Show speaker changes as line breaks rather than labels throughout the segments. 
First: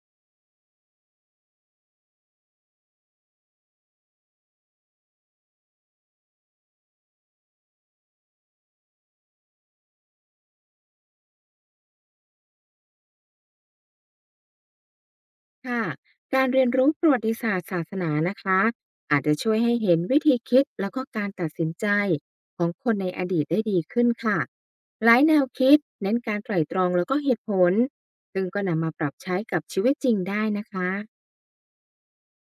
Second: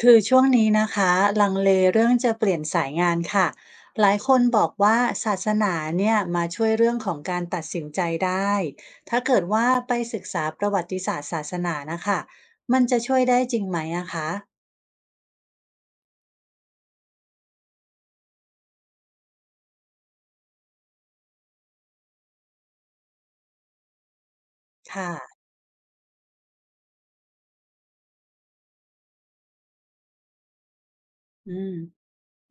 คือช่วงนี้นะคะลังเลเรื่องจะเปลี่ยนสายงานค่ะหลายคนบอกว่าศาสนาเนี่ยมาช่วยเรื่องของการตัดสินใจได้ถ้าเกิดว่าไปศึกษาประวัติศาสตร์ศาสนานะคะมันจะช่วยได้จริงไหมอะคะ
ค่ะการเรียนรู้ประวัติศาสตร์ศาสนานะคะอาจจะช่วยให้เห็นวิธีคิดแล้วก็การตัดสินใจของคนในอดีตได้ดีขึ้นค่ะห
ค่ะ
ลายแนวคิดเน้นการไตร่ตรองแล้วก็เหตุผลซึ่งก็นำมาปรับใช้กับชีวิตจริงได้นะคะ
อืม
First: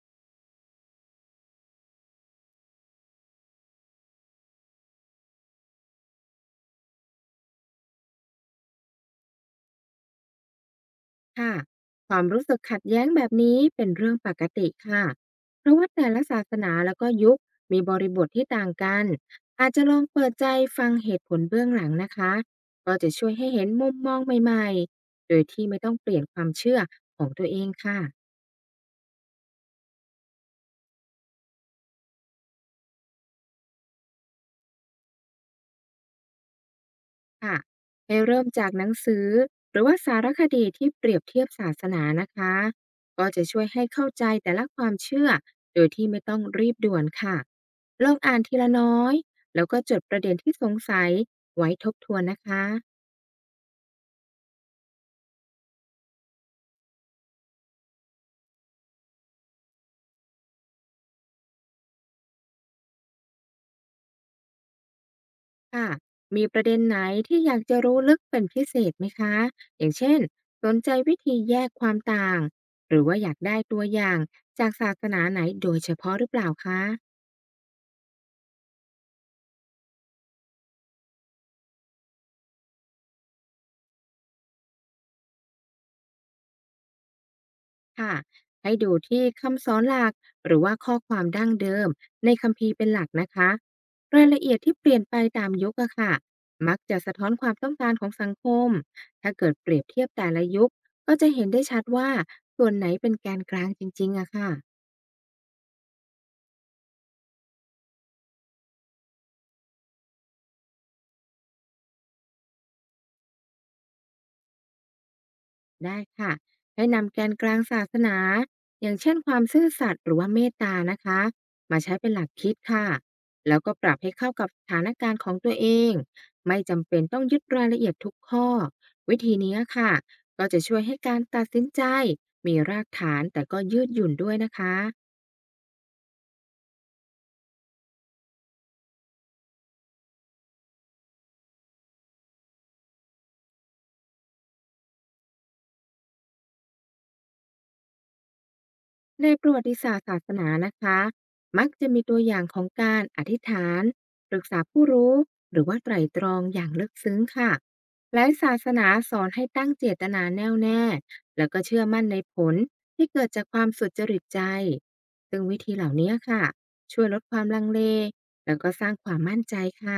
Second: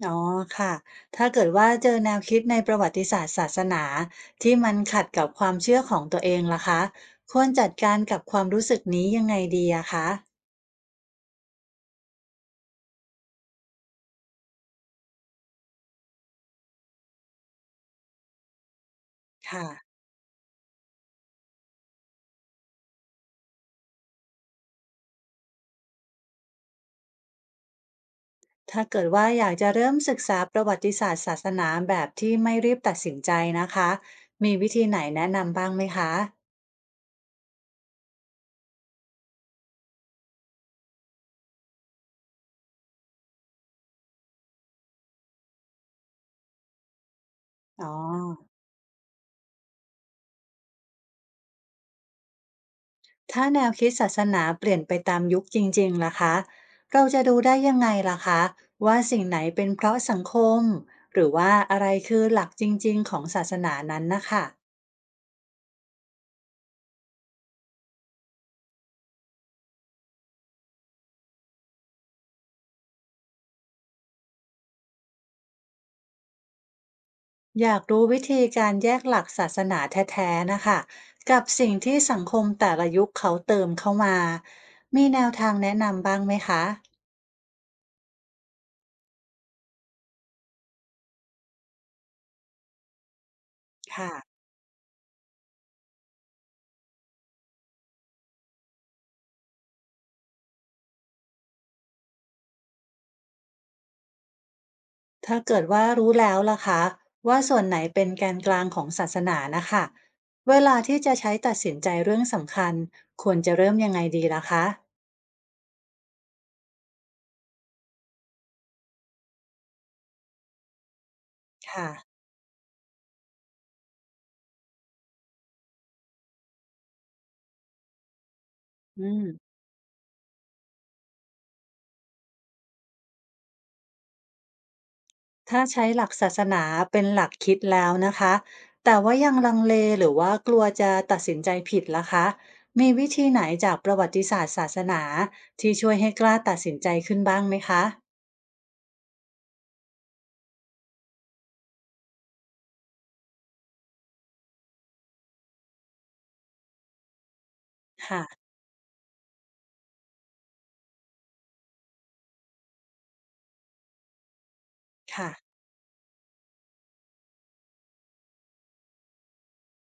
อ๋อค่ะถ้าเกิดว่าเจอแนวคิดในประวัติศาสตร์ศาสนาที่มันขัดกับความเชื่อของตัวเองล่ะคะควรจัดการกับความรู้สึกนี้ยังไงดีอะคะ
ค่ะความรู้สึกขัดแย้งแบบนี้เป็นเรื่องปกติค่ะ เพราะว่าแต่ละศาสนาแล้วก็ยุคมีบริบทที่ต่างกัน
ค่ะ
อาจจะลองเปิดใจฟังเหตุผลเบื้องหลังนะคะก็จะช่วยให้เห็นมุมมองใหม่ๆโดยที่ไม่ต้องเปลี่ยนความเชื่อของตัวเองค่ะ
ถ้าเกิดว่าอยากจะเริ่มศึกษาประวัติศาสตร์ศาสนาแบบที่ไม่รีบตัดสินใจนะคะ มีวิธีไหนแนะนำบ้างไหมคะ
ค่ะให้เริ่มจากหนังสือหรือว่าสารคดีที่เปรียบเทียบศาสนานะคะก็จะช่วยให้เข้าใจแต่ละความเชื่อโดยที่ไม่ต้องรีบด่วนค่ะ
อ๋อ
ลองอ่านทีละน้อยแล้วก็จดประเด็นที่สงสัยไว้ทบทวนนะคะ
ถ้าแนวคิดศาสนาเปลี่ยนไปตามยุคจริงๆล่ะคะเราจะดูได้ยังไงล่ะคะว่าสิ่งไหนเป็นเพราะสังคมหรือว่าอะไรคือหลักจริงๆของศาสนานั้นนะคะ
ค่ะมีประเด็นไหนที่อยากจะรู้ลึกเป็นพิเศษไหมคะอย่างเช่นสนใจวิธีแยกความต่างหรือว่าอยากได้ตัวอย่างจากศาสนาไหนโดยเฉพาะหรือเปล่าคะ
อยากรู้วิธีการแยกหลักศาสนาแท้ๆนะคะกับสิ่งที่สังคมแต่ละยุคเขาเติมเข้ามามีแนวทางแนะนำบ้างไหมคะ
ค่ะให้ดูที่คำสอนหลักหรือว่าข้อความดั้งเดิมในคัมภีร์เป็นหลักนะคะ
ค่ะ
รายละเอียดที่เปลี่ยนไปตามยุคอะค่ะมักจะสะท้อนความต้องการของสังคมถ้าเกิดเปรียบเทียบแต่ละยุคก็จะเห็นได้ชัดว่าส่วนไหนเป็นแกนกลางจริงๆอะค่ะ
ถ้าเกิดว่ารู้แล้วล่ะคะว่าส่วนไหนเป็นแกนกลางของศาสนานะคะเวลาที่จะใช้ตัดสินใจเรื่องสำคัญควรจะเริ่มยังไงดีล่ะคะ
ได้ค่ะให้นำแกนกลางศาสนาอย่างเช่นความซื่อสัตย์หรือว่าเมตตานะคะมา
ค่ะ
ใช้เป็นหลักคิดค่ะแล้วก็ปรับให้เข้ากับสถานการณ์ของตัวเองไม่จำเป็นต้องยึดรายละเอียดทุกข้อ
อื
วิธี
ม
นี้ค่ะก็จะช่วยให้การตัดสินใจมีรากฐานแต่ก็ยืดหยุ่นด้วยนะคะ
ถ้าใช้หลักศาสนาเป็นหลักคิดแล้วนะคะแต่ว่ายังลังเลหรือว่ากลัวจะตัดสินใจผิดล่ะคะมีวิธีไหนจากประวัติศาสตร์ศาสนาที่ช่วยให้กล้าตัดสินใจขึ้นบ้างไหมคะ
ในประวัติศาสตร์ศาสนานะคะมักจะมีตัวอย่างของการอธิษฐานปรึกษาผู้รู้หรือว่าไตร่ตรองอย่างลึกซึ้งค่ะหลาย
ค่ะ
ศาสนาสอนให้ตั้งเจตนาแน่วแน่แล้วก็เชื่อมั่นในผลที่เกิดจากความสุจริตใจ
ค่ะ
ซึ่งวิธีเหล่านี้ค่ะช่วยลดความลังเลแล้วก็สร้างความมั่นใจค่ะ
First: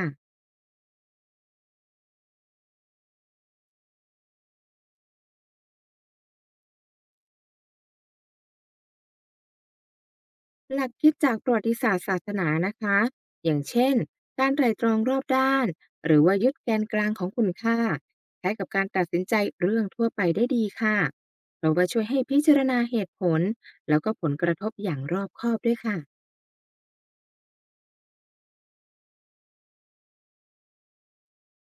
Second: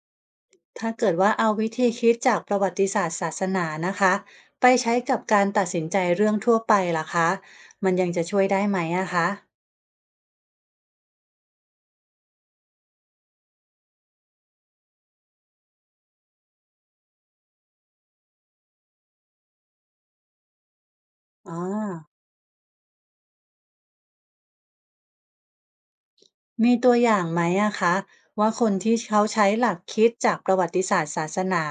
ถ้าเกิดว่าเอาวิธีคิดจากประวัติศาสตร์ศาสนานะคะไปใช้กับการตัดสินใจเรื่องทั่วไปล่ะคะมันยังจะช่วยได้ไหมอะคะ
หลักคิดจากประวัติศาสตร์ศาสนานะคะ อย่างเช่น การไตร่ตรองรอบด้าน หรือว่ายึดแกนกลางของคุณค่าใช้กับการตัดสินใจเรื่องทั่วไปได้ดีค่ะ
อ๋อ
เพราะว่าช่วยให้พิจารณาเหตุผล แล้วก็ผลกระทบอย่างรอบคอบด้วยค่ะ
มีตัวอย่างไหมอะคะว่าคนที่เขาใช้หลักคิดจากประวัติศาสตร์ศาสนา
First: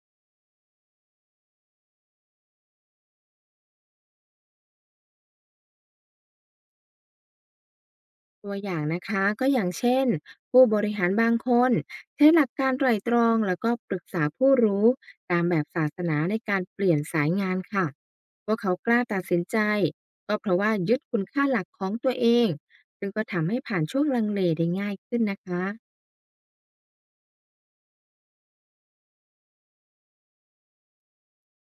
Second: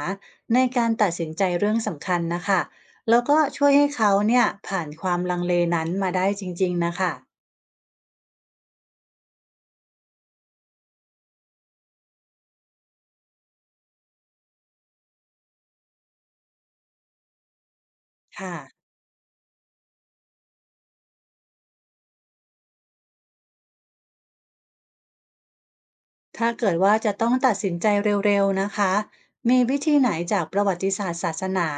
ในการตัดสินใจเรื่องสำคัญนะคะแล้วก็ช่วยให้เขาเนี่ยผ่านความลังเลนั้นมาได้จริงๆนะคะ
ตัวอย่างนะคะก็อย่างเช่นผู้บริหารบางคนใช้หลักการไตร่ตรองแล้วก็ปรึกษาผู้รู้ตามแบบศาสนาในการเปลี่ยนสายงานค่ะ
ค่ะ
ว่าเขากล้าตัดสินใจก็เพราะว่ายึดคุณค่าหลักของตัวเองซึ่งก็ทำให้ผ่านช่วงลังเลได้ง่ายขึ้นนะคะ
ถ้าเกิดว่าจะต้องตัดสินใจเร็วๆนะคะ มีวิธีไหนจากประวัติศาสตร์ศาสนา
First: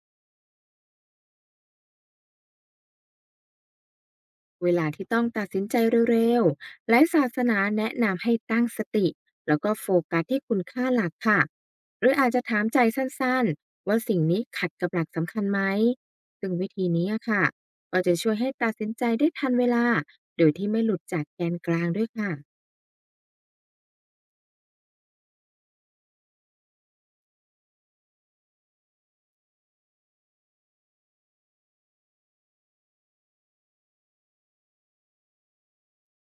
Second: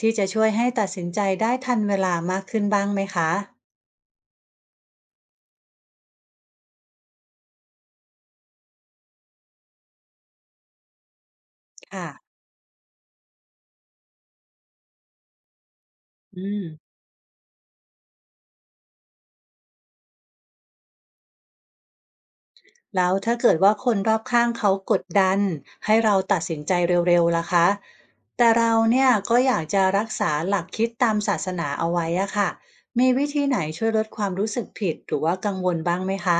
ที่จะช่วยให้ตัดสินใจได้ทันเวลามากขึ้นบ้างไหมคะ
เวลาที่ต้องตัดสินใจเร็วๆ หลายศาสนาแนะนำให้ตั้งสติแล้วก็โฟกัสที่คุณค่าหลักค่ะ ห
ค่ะ
รืออาจจะถามใจสั้นๆ ว่าสิ่งนี้ขัดกับหลักสำคัญไหม
อื
ซึ่ง
ม
วิธีนี้อะค่ะก็จะช่วยให้ตัดสินใจได้ทันเวลาโดยที่ไม่หลุดจากแกนกลางด้วยค่ะ
แล้วถ้าเกิดว่าคนรอบข้างเขากดดันให้เราตัดสินใจเร็วๆล่ะคะ แต่เราเนี่ยก็อยากจะรักษาหลักคิดตามศาสนาเอาไว้อะค่ะ มีวิธีไหนช่วยลดความรู้สึกผิดหรือว่ากังวลบ้างไหมคะ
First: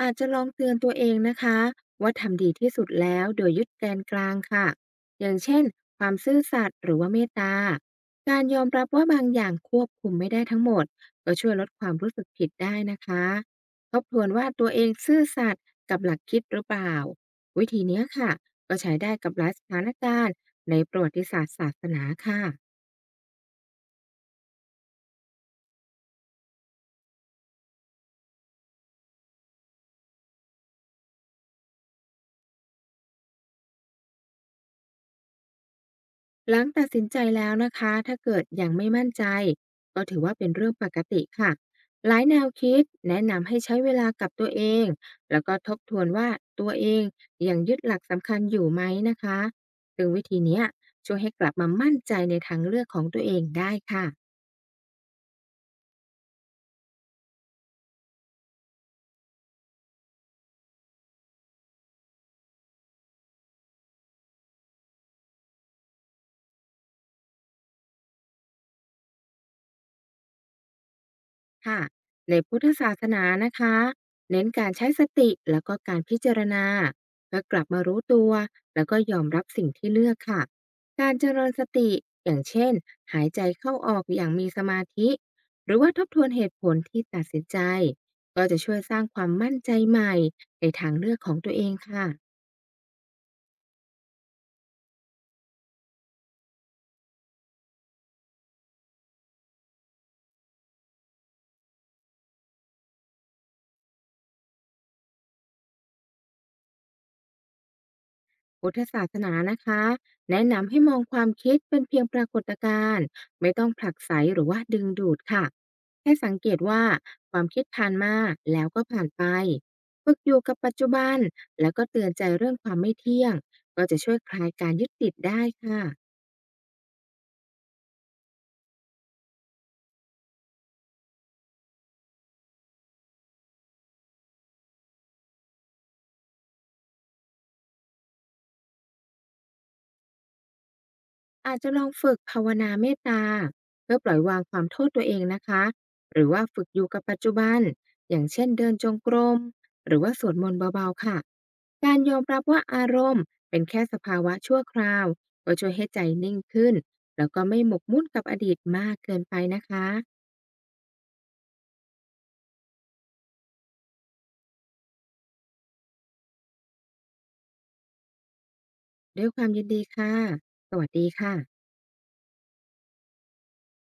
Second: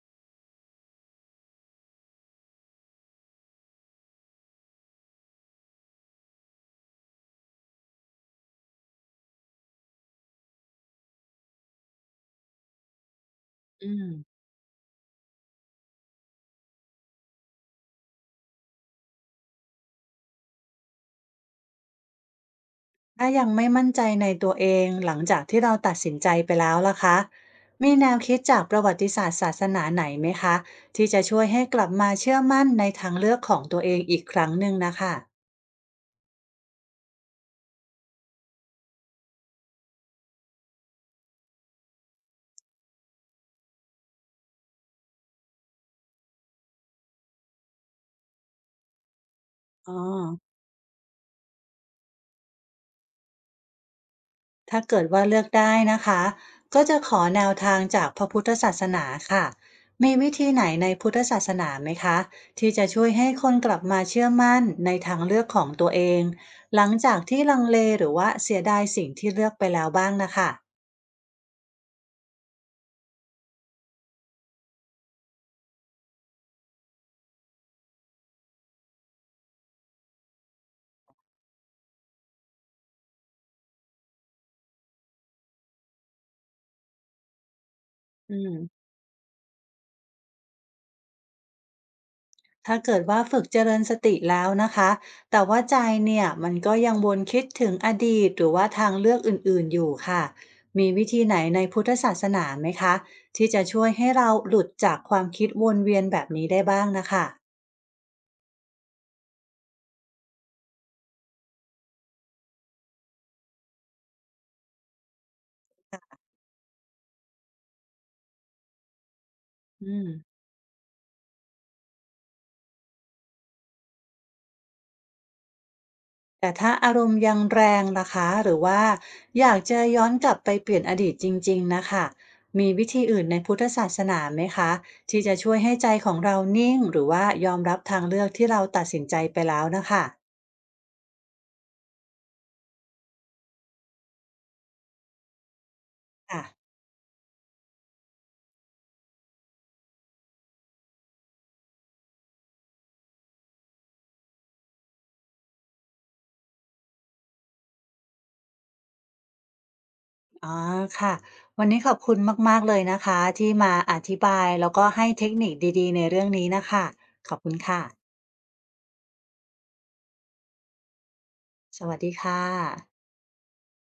อาจจะลองเตือนตัวเองนะคะว่าทำดีที่สุดแล้วโดยยึดแกนกลางค่ะอย่างเช่นความซื่อสัตย์หรือว่าเมตตาการยอมรับว่าบางอย่างควบคุมไม่ได้ทั้งหมดก็ช่วยลดความรู้สึกผิดได้นะคะ
อื
ทบ
ม
ทวนว่าตัวเองซื่อสัตย์กับหลักคิดหรือเปล่าวิธีเนี้ยค่ะก็ใช้ได้กับหลายสถานการณ์ในประวัติศาสตร์ศาสนาค่ะ
ถ้ายังไม่มั่นใจในตัวเองหลังจากที่เราตัดสินใจไปแล้วล่ะคะมีแนวคิดจากประวัติศาสตร์ศาสนาไหนไหมคะที่จะช่วยให้กลับมาเชื่อมั่นในทางเลือกของตัวเองอีกครั้งหนึ่งนะคะ
หลังตัดสินใจแล้วนะคะ ถ้าเกิดยังไม่มั่นใจก็ถือว่าเป็นเรื่องปกติค่ะ หลายแนวคิดแนะนำให้ใช้เวลากับตัวเองแล้วก็ทบทวนว่าตัวเองยังยึดหลักสำคัญอยู่ไหมนะคะ
อ๋อ
ซึ่งวิธีเนี้ยช่วยให้กลับมามั่นใจในทางเลือกของตัวเองได้ค่ะ
ถ้าเกิดว่าเลือกได้นะคะก็จะขอแนวทางจากพระพุทธศาสนาค่ะมีวิธีไหนในพุทธศาสนาไหมคะที่จะช่วยให้คนกลับมาเชื่อมั่นในทางเลือกของตัวเองหลังจากที่ลังเลหรือว่าเสียดายสิ่งที่เลือกไปแล้วบ้างนะคะ
ค่ะในพุทธศาสนานะคะเน้นการใช้สติแล้วก็การพิจารณาเพื่อกลับมารู้ตัวแล้วก็ยอมรับสิ่งที่เลือกค่ะการเจริญสติอย่างเช่นหายใจเข้าออกอย่างมีสมาธิหรือว่าทบทวนเหตุผลที่ตัดสินใจ
อื
ก็จะ
ม
ช่วยสร้างความมั่นใจใหม่ในทางเลือกของตัวเองค่ะ
ถ้าเกิดว่าฝึกเจริญสติแล้วนะคะ แต่ว่าใจเนี่ยมันก็ยังวนคิดถึงอดีตหรือว่าทางเลือกอื่นๆอยู่ค่ะ มีวิธีไหนในพุทธศาสนาไหมคะที่จะช่วยให้เราหลุดจากความคิดวนเวียนแบบนี้ได้บ้างนะคะ
พุทธศาสนานะคะแนะนำให้มองความคิดเป็นเพียงปรากฏการณ์ไม่ต้องผลักไสหรือว่าดึงดูดค่ะให้สังเกตว่าความคิดผ่านมาแล้วก็ผ่านไป
อืม
ฝึกอยู่กับปัจจุบันแล้วก็เตือนใจเรื่องความไม่เที่ยงก็จะช่วยคลายการยึดติดได้ค่ะ
แต่ถ้าอารมณ์ยังแรงล่ะคะหรือว่าอยากจะย้อนกลับไปเปลี่ยนอดีตจริงๆนะคะ มีวิธีอื่นในพุทธศาสนาไหมคะที่จะช่วยให้ใจของเรานิ่งหรือว่ายอมรับทางเลือกที่เราตัดสินใจไปแล้วนะคะ
อาจจะลองฝึกภาวนาเมตตาเพื่อปล่อยวางความโทษตัวเองนะคะหรือ
ค่ะ
ว่าฝึกอยู่กับปัจจุบันอย่างเช่นเดินจงกรมหรือว่าสวดมนต์เบาๆค่ะการยอมรับว่าอารมณ์เป็นแค่สภาวะชั่วคราวก็ช่วยให้ใจนิ่งขึ้นแล้วก็ไม่หมกมุ่นกับอดีตมากเกินไปนะคะ
อ๋อค่ะวันนี้ขอบคุณมากๆเลยนะคะที่มาอธิบายแล้วก็ให้เทคนิคดีๆในเรื่องนี้น่ะค่ะขอบคุณค่ะ
ด้วยความยินดีค่ะสวัสดีค่ะ
สวัสดีค่ะ